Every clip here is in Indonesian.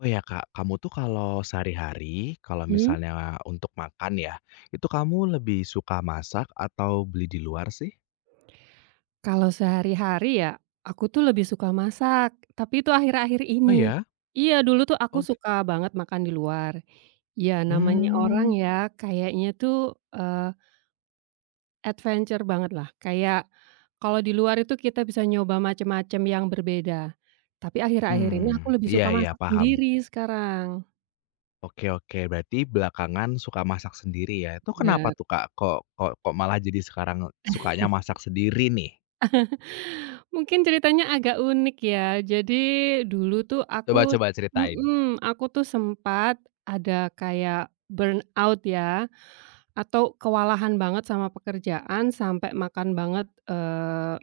Oh ya Kak, kamu tuh kalau sehari-hari, kalau Mmm, misalnya untuk makan ya, itu kamu lebih suka masak atau beli di luar sih? Kalau sehari-hari ya, aku tuh lebih suka masak, tapi itu akhir-akhir Oh ini. ya? Iya, dulu tuh aku Og suka banget makan di luar. Ya namanya orang hmm, ya, kayaknya tuh, eee, adventure banget lah. Kayak kalau di luar itu kita bisa nyoba macam-macam yang berbeda. Tapi akhir-akhir ini aku hmm, lebih iya suka iya masak paham. sendiri sekarang. Oke oke, berarti belakangan suka masak sendiri ya. Itu kenapa Bener. tuh Kak, kok kok kok malah jadi sekarang sukanya masak sendiri nih? Mungkin ceritanya agak unik ya. Jadi dulu tuh Coba aku coba ceritain. mhm, aku tuh sempat ada kayak burnout ya, atau kewalahan banget sama pekerjaan sampai makan banget,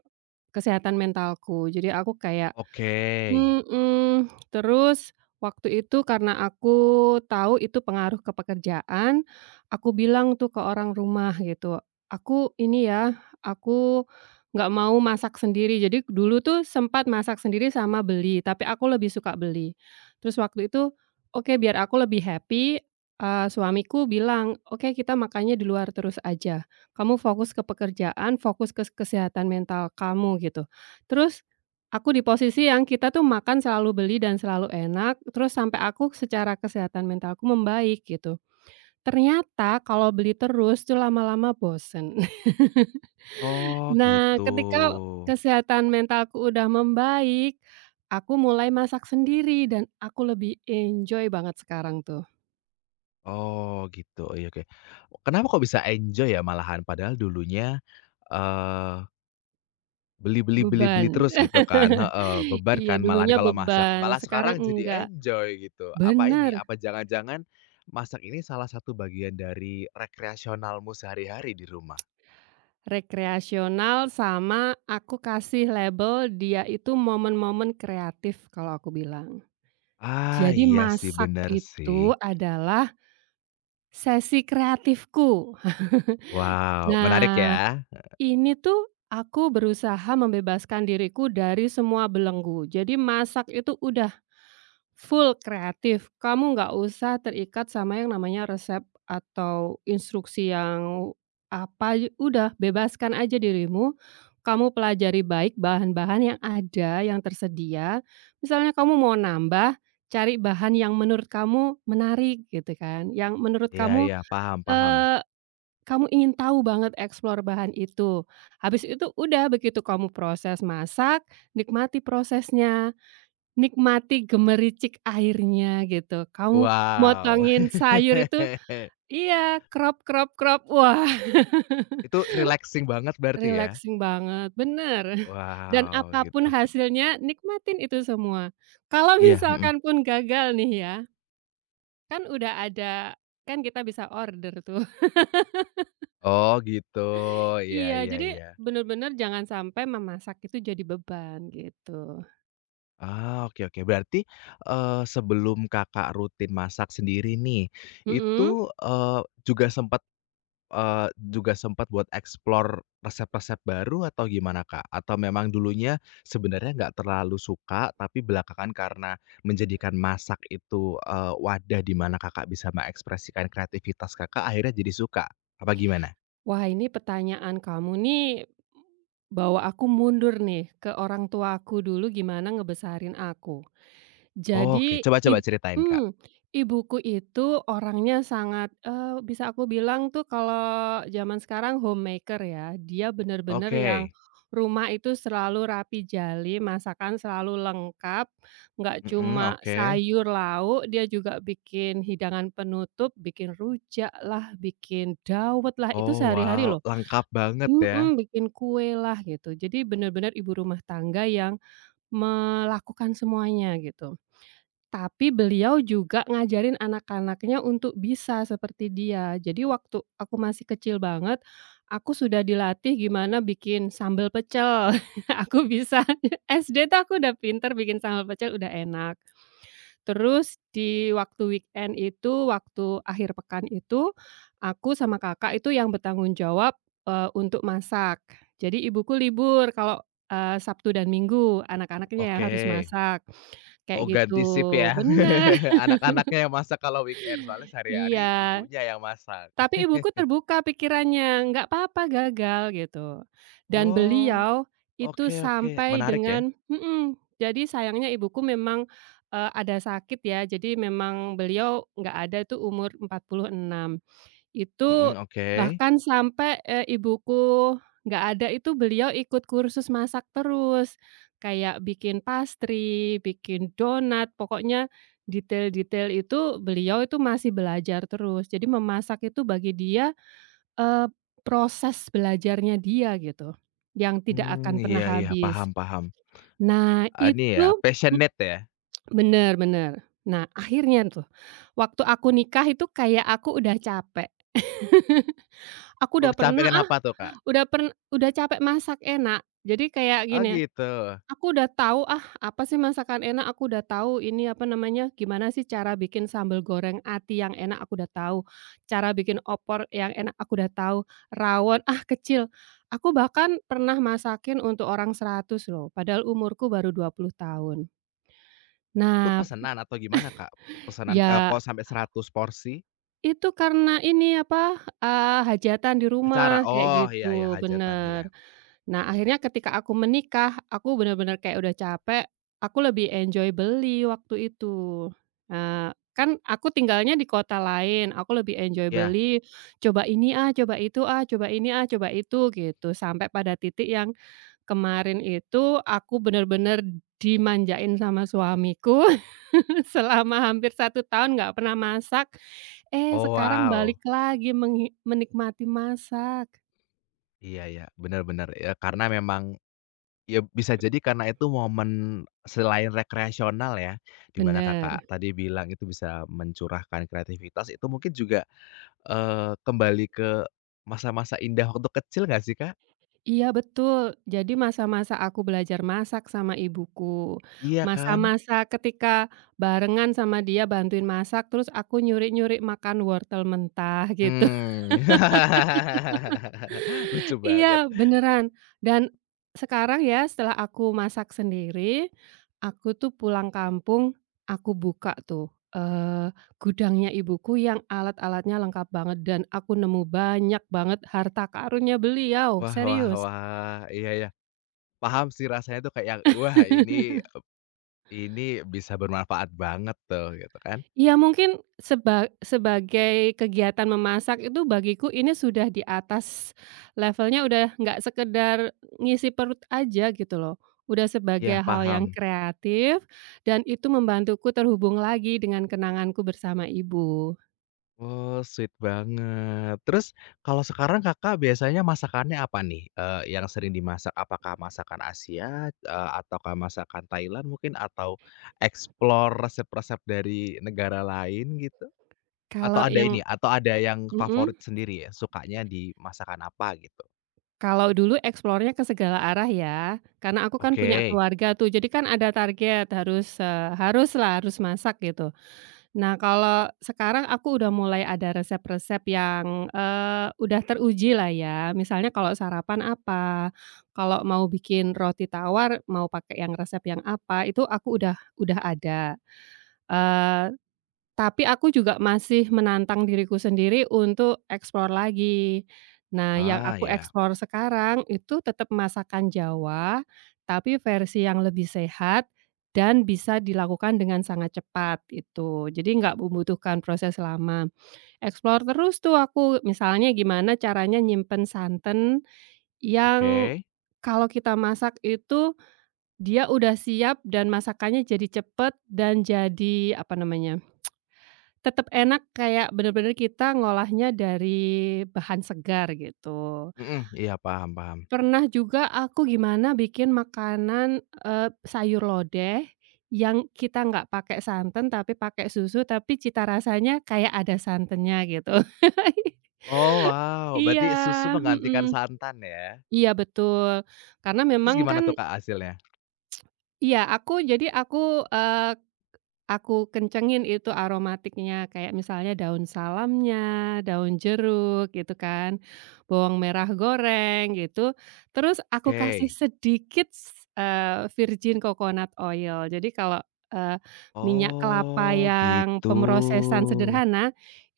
kesehatan mentalku. Jadi aku kayak. Oke. Mhm, terus waktu itu karena aku tahu itu pengaruh ke pekerjaan, aku bilang tuh ke orang rumah gitu, "Aku ini ya, aku nggak mau masak sendiri." Jadi dulu tuh sempat masak sendiri sama beli, tapi aku lebih suka beli. Terus waktu itu, oke biar aku lebih happy, suamiku bilang, "Oke kita makannya di luar terus aja, kamu fokus ke pekerjaan, fokus ke kesehatan mental kamu," gitu. Terus aku di posisi yang kita tuh makan selalu beli dan selalu enak, terus sampai aku secara kesehatan mentalku membaik gitu. Ternyata kalau beli terus tuh lama-lama bosen. Oh Nah, gitu. ketika kesehatan mentalku udah membaik, aku mulai masak sendiri dan aku lebih enjoy banget sekarang tuh. Oh gitu. Oh, iya oke. Kenapa kok bisa enjoy ya malahan padahal dulunya, eee, beli beli beli beli Beban. terus gitu kan heeh, beban Iya, kan malahan dulunya kalau masak, beban, malah sekarang sekarang jadi enggak. enjoy gitu. Apa ini, Benar. apa jangan-jangan masak ini salah satu bagian dari rekreasionalmu sehari-hari di rumah? Rekreasional, sama aku kasih label dia itu momen-momen kreatif kalau aku bilang. Ah, Jadi iya sih masak bener sih. itu adalah sesi kreatifku. Wow, menarik Nah, ya. ini tuh aku berusaha membebaskan diriku dari semua belenggu. Jadi masak itu udah full kreatif. Kamu nggak usah terikat sama yang namanya resep atau instruksi yang apa, udah bebaskan aja dirimu, kamu pelajari baik bahan-bahan yang ada, yang tersedia. Misalnya kamu mau nambah, cari bahan yang menurut kamu menarik gitu kan, yang menurut Iya kamu, iya, paham paham. eee, kamu ingin tahu banget eksplor bahan itu. Habis itu udah begitu kamu proses masak, nikmati prosesnya. Nikmati gemericik airnya gitu, kamu Wow. motongin sayur itu, iya, crop, crop, crop. Wah, Itu relaxing banget berarti ya? relaxing banget, bener. Dan Wow, gitu. apapun Oke. hasilnya, nikmatin itu semua. Kalau Iya, mhm. misalkan pun gagal nih ya, kan udah ada, kan kita bisa order tuh. Oh, gitu. Iya Iya, iya jadi iya. bener-bener jangan sampai memasak itu jadi beban gitu. Ah, oke oke. Berarti, sebelum Kakak rutin masak sendiri nih, Mhm. itu, eee, juga sempet eee, juga sempet buat explore resep-resep baru atau gimana, Kak? Atau memang dulunya sebenarnya nggak terlalu suka, tapi belakangan karena menjadikan masak itu, wadah di mana Kakak bisa mengekspresikan kreativitas Kakak, akhirnya jadi suka? Apa gimana? Wah, ini pertanyaan kamu nih, bahwa aku mundur nih, ke orang tua aku dulu gimana ngebesarin aku. Oke, Jadi coba coba ceritain, Kak. mmm, ibuku itu orangnya sangat, bisa aku bilang tuh kalau zaman sekarang homemaker ya. Dia bener-bener yang Oke, rumah itu selalu rapi jali, masakan selalu lengkap, nggak mhm, cuma oke. sayur lauk, dia juga bikin hidangan penutup, bikin rujak lah, bikin dawet lah, itu Oh sehari-hari wow, loh. lengkap banget ya. Mhm, Bikin kue lah gitu. Jadi benar-benar ibu rumah tangga yang melakukan semuanya gitu. Tapi beliau juga ngajarin anak-anaknya untuk bisa seperti dia. Jadi waktu aku masih kecil banget, aku sudah dilatih gimana bikin sambal pecel. Aku bisa, SD tuh aku udah pinter bikin sambal pecel, udah enak. Terus di waktu weekend itu, waktu akhir pekan itu, aku sama kakak itu yang bertanggung jawab, untuk masak. Jadi ibuku libur kalau, Sabtu dan Minggu, anak-anaknya yang Oke. harus masak, kayak Oh gitu. ganti shift ya. Benar. Anak-anaknya yang masak kalau weekend, soalnya sehari-hari Iya. ibunya yang masak. Tapi ibuku terbuka pikirannya, "Nggak apa-apa gagal," gitu. Dan Oh, beliau itu oke oke, sampai menarik ya. dengan jadi sayangnya ibuku memang, ada sakit ya, jadi memang beliau nggak ada itu umur 46. Mhm, Itu oke. bahkan sampai, ibuku nggak ada itu beliau ikut kursus masak terus, kayak bikin pastry, bikin donat, pokoknya detail-detail itu beliau itu masih belajar terus. Jadi memasak itu bagi dia, eee, proses belajarnya dia gitu, yang tidak Hmm, akan pernah iya iya, paham habis. paham. Nah Ini ya, itu, mhm, passionate ya? bener bener. Nah akhirnya tuh, waktu aku nikah itu kayak aku udah capek, aku Oh udah pernah, kesampaian ah. apa tuh, Kak? Udah capek masak enak, jadi kayak Oh gini, gitu. aku udah tahu, "Ah, apa sih masakan enak?" Aku udah tahu ini, apa namanya, gimana sih cara bikin sambal goreng ati yang enak, aku udah tahu. Cara bikin opor yang enak, aku udah tahu. Rawon, ah, kecil. Aku bahkan pernah masakin untuk orang 100 loh, padahal umurku baru 20 tahun. Itu Nah, pesanan atau gimana, Kak? Pesanan, ya kok sampai 100 porsi? itu karena ini, apa, hajatan di Acara? rumah, kayak Oh, iya iya, gitu, hajatan, iya. bener. Nah, akhirnya ketika aku menikah, aku benar-benar kayak udah capek, aku lebih enjoy beli waktu itu. Nah, kan aku tinggalnya di kota lain, aku lebih enjoy Iya. beli, coba ini ah, coba itu ah, coba ini ah, coba itu, gitu. Sampai pada titik yang kemarin itu aku benar-benar dimanjain sama suamiku selama hampir 1 tahun nggak pernah masak, eh, Oh sekarang wow. balik lagi menikmati masak. Iya ya benar-benar ya karena memang ya bisa jadi karena itu momen selain rekreasional ya, di mana Kakak Bener. tadi bilang itu bisa mencurahkan kreativitas, itu mungkin juga, kembali ke masa-masa indah waktu kecil nggak sih, Kak? Iya betul, jadi masa-masa aku belajar masak sama ibuku, Iya kan? masa-masa ketika barengan sama dia bantuin masak, terus aku nyuri-nyuri makan wortel mentah gitu. Mmm. Lucu banget. Iya beneran, dan sekarang ya setelah aku masak sendiri, aku tuh pulang kampung, aku buka tuh, eee, gudangnya ibuku yang alat-alatnya lengkap banget dan aku nemu banyak banget harta karunnya beliau, Wah wah serius. wah, iya ya paham sih rasanya tuh kayak, wah ini bisa bermanfaat banget tuh gitu kan. Ya mungkin seba sebagai kegiatan memasak itu bagiku ini sudah di atas, levelnya udah nggak sekedar ngisi perut aja gitu loh, udah Iya sebagai hal yang paham. kreatif dan itu membantuku terhubung lagi dengan kenanganku bersama ibu. Oh, sweet banget. Terus kalau sekarang Kakak biasanya masakannya apa nih, yang sering dimasak? Apakah masakan Asia, ataukah masakan Thailand mungkin atau explore resep-resep dari negara lain gitu? Atau Kalau ada yang ini, atau ada yang favorit mhm, sendiri ya, sukanya di masakan apa gitu? Kalau dulu eksplornya ke segala arah ya, karena aku kan punya Oke. keluarga tuh jadi kan ada target harus, eh, harus lah harus masak gitu. Nah, kalau sekarang aku udah mulai ada resep-resep yang, udah teruji lah ya. Misalnya kalau sarapan apa, kalau mau bikin roti tawar mau pakai yang resep yang apa, itu aku udah ada, eee tapi aku juga masih menantang diriku sendiri untuk eksplor lagi. Nah, yang Ah, aku iya. eksplor sekarang itu tetap masakan Jawa, tapi versi yang lebih sehat dan bisa dilakukan dengan sangat cepat itu. Jadi nggak membutuhkan proses lama. Eksplor terus tuh aku, misalnya gimana caranya nyimpen santen yang Oke. kalau kita masak itu dia udah siap dan masakannya jadi cepet dan jadi, apa namanya, tetap enak kayak bener-bener kita ngolahnya dari bahan segar gitu. Mhm, iya paham paham. Pernah juga aku gimana bikin makanan, sayur lodeh yang kita nggak pakai santan tapi pakai susu, tapi cita rasanya kayak ada santannya gitu. Oh wow, Iya, berarti susu mhm. menggantikan santan ya? Iya betul. Karena Terus memang gimana kan tuh Kak hasilnya? iya, aku jadi aku, eee aku kencengin itu aromatiknya, kayak misalnya daun salamnya, daun jeruk gitu kan, bawang merah goreng gitu, terus aku kasih Oke. sedikit virgin coconut oil. Jadi kalau, eee, minyak kelapa Oh, yang gitu. pemrosesan sederhana,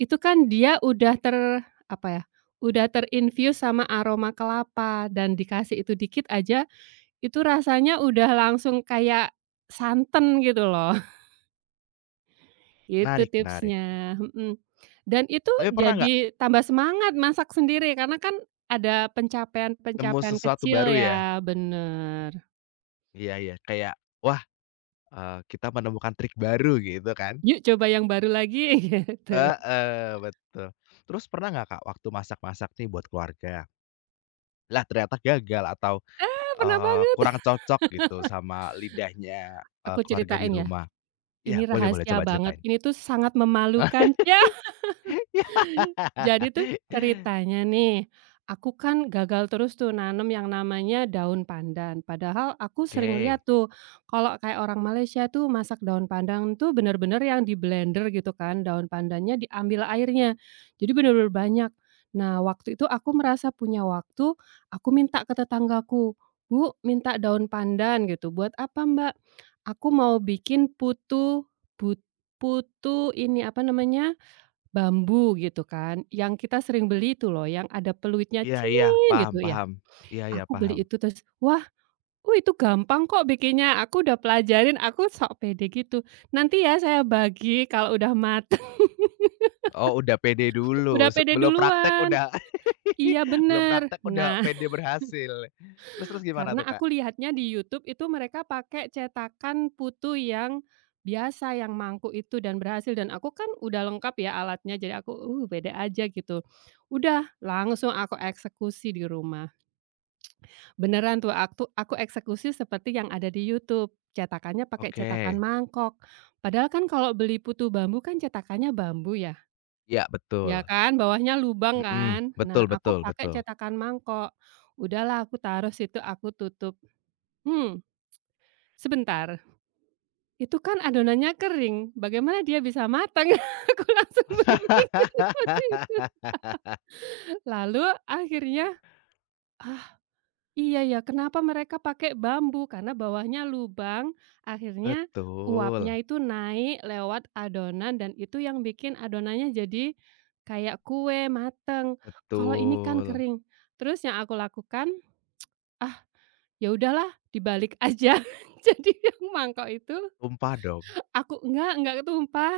itu kan dia udah apa ya, udah terinfuse sama aroma kelapa dan dikasih itu dikit aja, itu rasanya udah langsung kayak santan gitu loh. Itu Menarik menarik. tipsnya, mhm. Dan itu Tapi pernah nggak jadi tambah semangat masak sendiri karena kan ada nemu pencapaian-pencapaian sesuatu kecil baru ya? ya, bener. Iya iya, kayak, wah, kita menemukan trik baru gitu kan? "Yuk coba yang baru lagi," gitu. Heeh, betul. Terus pernah nggak, Kak, waktu masak-masak nih buat keluarga, lah ternyata gagal atau, "Ah, pernah banget." kurang cocok gitu sama lidahnya, Aku keluarga di ceritain ya, rumah? Iya, ini boleh boleh rahasia coba banget, ceritain. ini tuh sangat memalukan. Ya! Iya. Jadi tuh ceritanya nih, aku kan gagal terus tuh nanam yang namanya daun pandan. Padahal aku sering Oke. lihat tuh, kalau kayak orang Malaysia tuh masak daun pandan tuh bener-bener yang di-blender gitu kan, daun pandannya diambil airnya. Jadi bener-bener banyak. Nah, waktu itu aku merasa punya waktu, aku minta ke tetanggaku, "Bu, minta daun pandan," gitu. "Buat apa, Mbak?" "Aku mau bikin putu, but putu ini, apa namanya, bambu gitu kan, yang kita sering beli itu loh yang ada peluitnya Iya iya, cing paham gitu ya. paham. Iya iya, Aku paham. beli itu." Terus, "Wah, itu gampang kok bikinnya, aku udah pelajarin," aku sok pede gitu, "Nanti ya saya bagi kalau udah mateng." Oh, udah pede dulu, Udah pede belum praktek duluan. udah Iya belum bener. praktek udah Nah, pede berhasil. Terus terus gimana karena tuh, Kak? aku lihatnya di YouTube itu mereka pakai cetakan putu yang biasa, yang mangkuk itu, dan berhasil, dan aku kan udah lengkap ya alatnya, jadi aku, Pede aja," gitu. Udah langsung aku eksekusi di rumah. Beneran tuh aku eksekusi seperti yang ada di YouTube, cetakannya pakai Oke, cetakan mangkok. Padahal kan kalau beli putu bambu kan cetakannya bambu ya, ya ya betul. kan, bawahnya lubang Mhm, kan. Nah, betul aku betul pakai betul. cetakan mangkok. Udahlah aku taruh situ, aku tutup. Hmm, Sebentar, itu kan adonannya kering, bagaimana dia bisa matang? Aku langsung berpikir seperti itu. Lalu akhirnya, iya ya, kenapa mereka pakai bambu? Karena bawahnya lubang, akhirnya Betul, uapnya itu naik lewat adonan dan itu yang bikin adonannya jadi kayak kue mateng. Kalau ini kan betul. kering. Terus yang aku lakukan, ah, ya udahlah dibalik aja. Jadi yang mangkok itu, Tumpah dong. aku enggak ketumpah.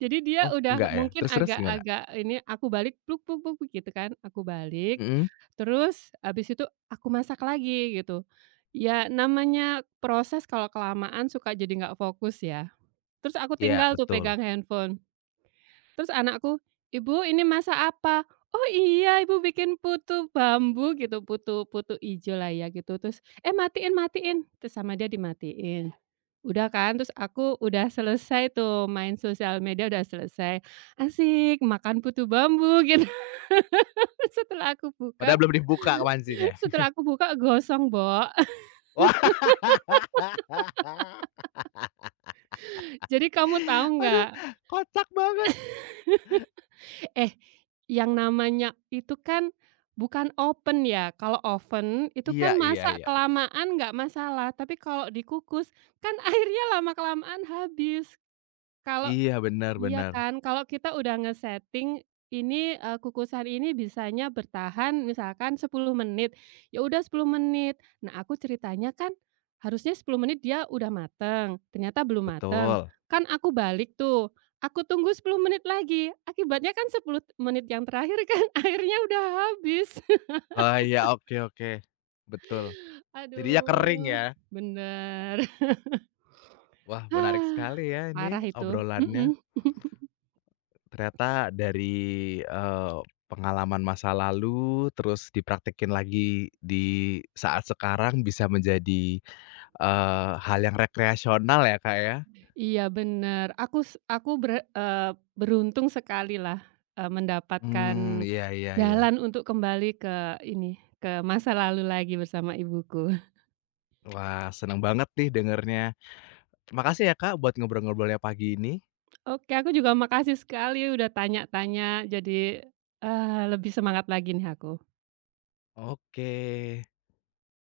Jadi dia Oh, udah enggak ya? mungkin Terus terus gimana? agak-agak ini, aku balik, pluk pluk pluk pluk gitu kan, aku balik, Mhm, terus habis itu aku masak lagi gitu. Ya namanya proses kalau kelamaan suka jadi nggak fokus ya. Terus aku ya tinggal tuh betul. pegang handphone, terus anakku, "Ibu ini masak apa?" "Oh iya ibu bikin putu bambu gitu, putu putu ijo lah ya gitu." Terus, "Eh matiin matiin," terus sama dia dimatiin. Udah kan, terus aku udah selesai tuh main sosial media udah selesai, "Asik, makan putu bambu," gitu. Setelah aku Padahal buka belum dibuka pancinya. Setelah aku buka, gosong, Mbok. Wah. Jadi kamu tahu Aduh, nggak, kocak banget. eh, yang namanya itu kan bukan oven ya, kalau oven itu Iya kan iya masak iya, betul. kelamaan nggak masalah, tapi kalau dikukus kan airnya lama-kelamaan habis. Kalau Iya, benar Iya benar. kan, kalau kita udah nge-setting ini, kukusan ini bisanya bertahan misalkan 10 menit, ya udah 10 menit. Nah, aku ceritanya kan harusnya 10 menit dia udah mateng, ternyata belum mateng. Betul. Kan aku balik tuh, aku tunggu 10 menit lagi, akibatnya kan 10 menit yang terakhir kan airnya udah habis. Oh iya, oke oke. Betul. Jadinya kering ya. Aduh, bener. Wah, menarik sekali ya ini Parah ituobrolannya. Ternyata dari, eee, pengalaman masa lalu, terus dipraktekin lagi di saat sekarang bisa menjadi, hal yang rekreasional ya, Kak, ya. Iya bener, aku s aku ber eee, beruntung sekalilah, mendapatkan Hmm iya iya iya. jalan untuk kembali ke ini, ke masa lalu lagi bersama ibuku. Wah, seneng banget nih dengernya. Makasih ya, Kak, buat ngobrol-ngobrolnya pagi ini. Oke, aku juga makasih sekali udah tanya-tanya jadi, lebih semangat lagi nih aku. Oke.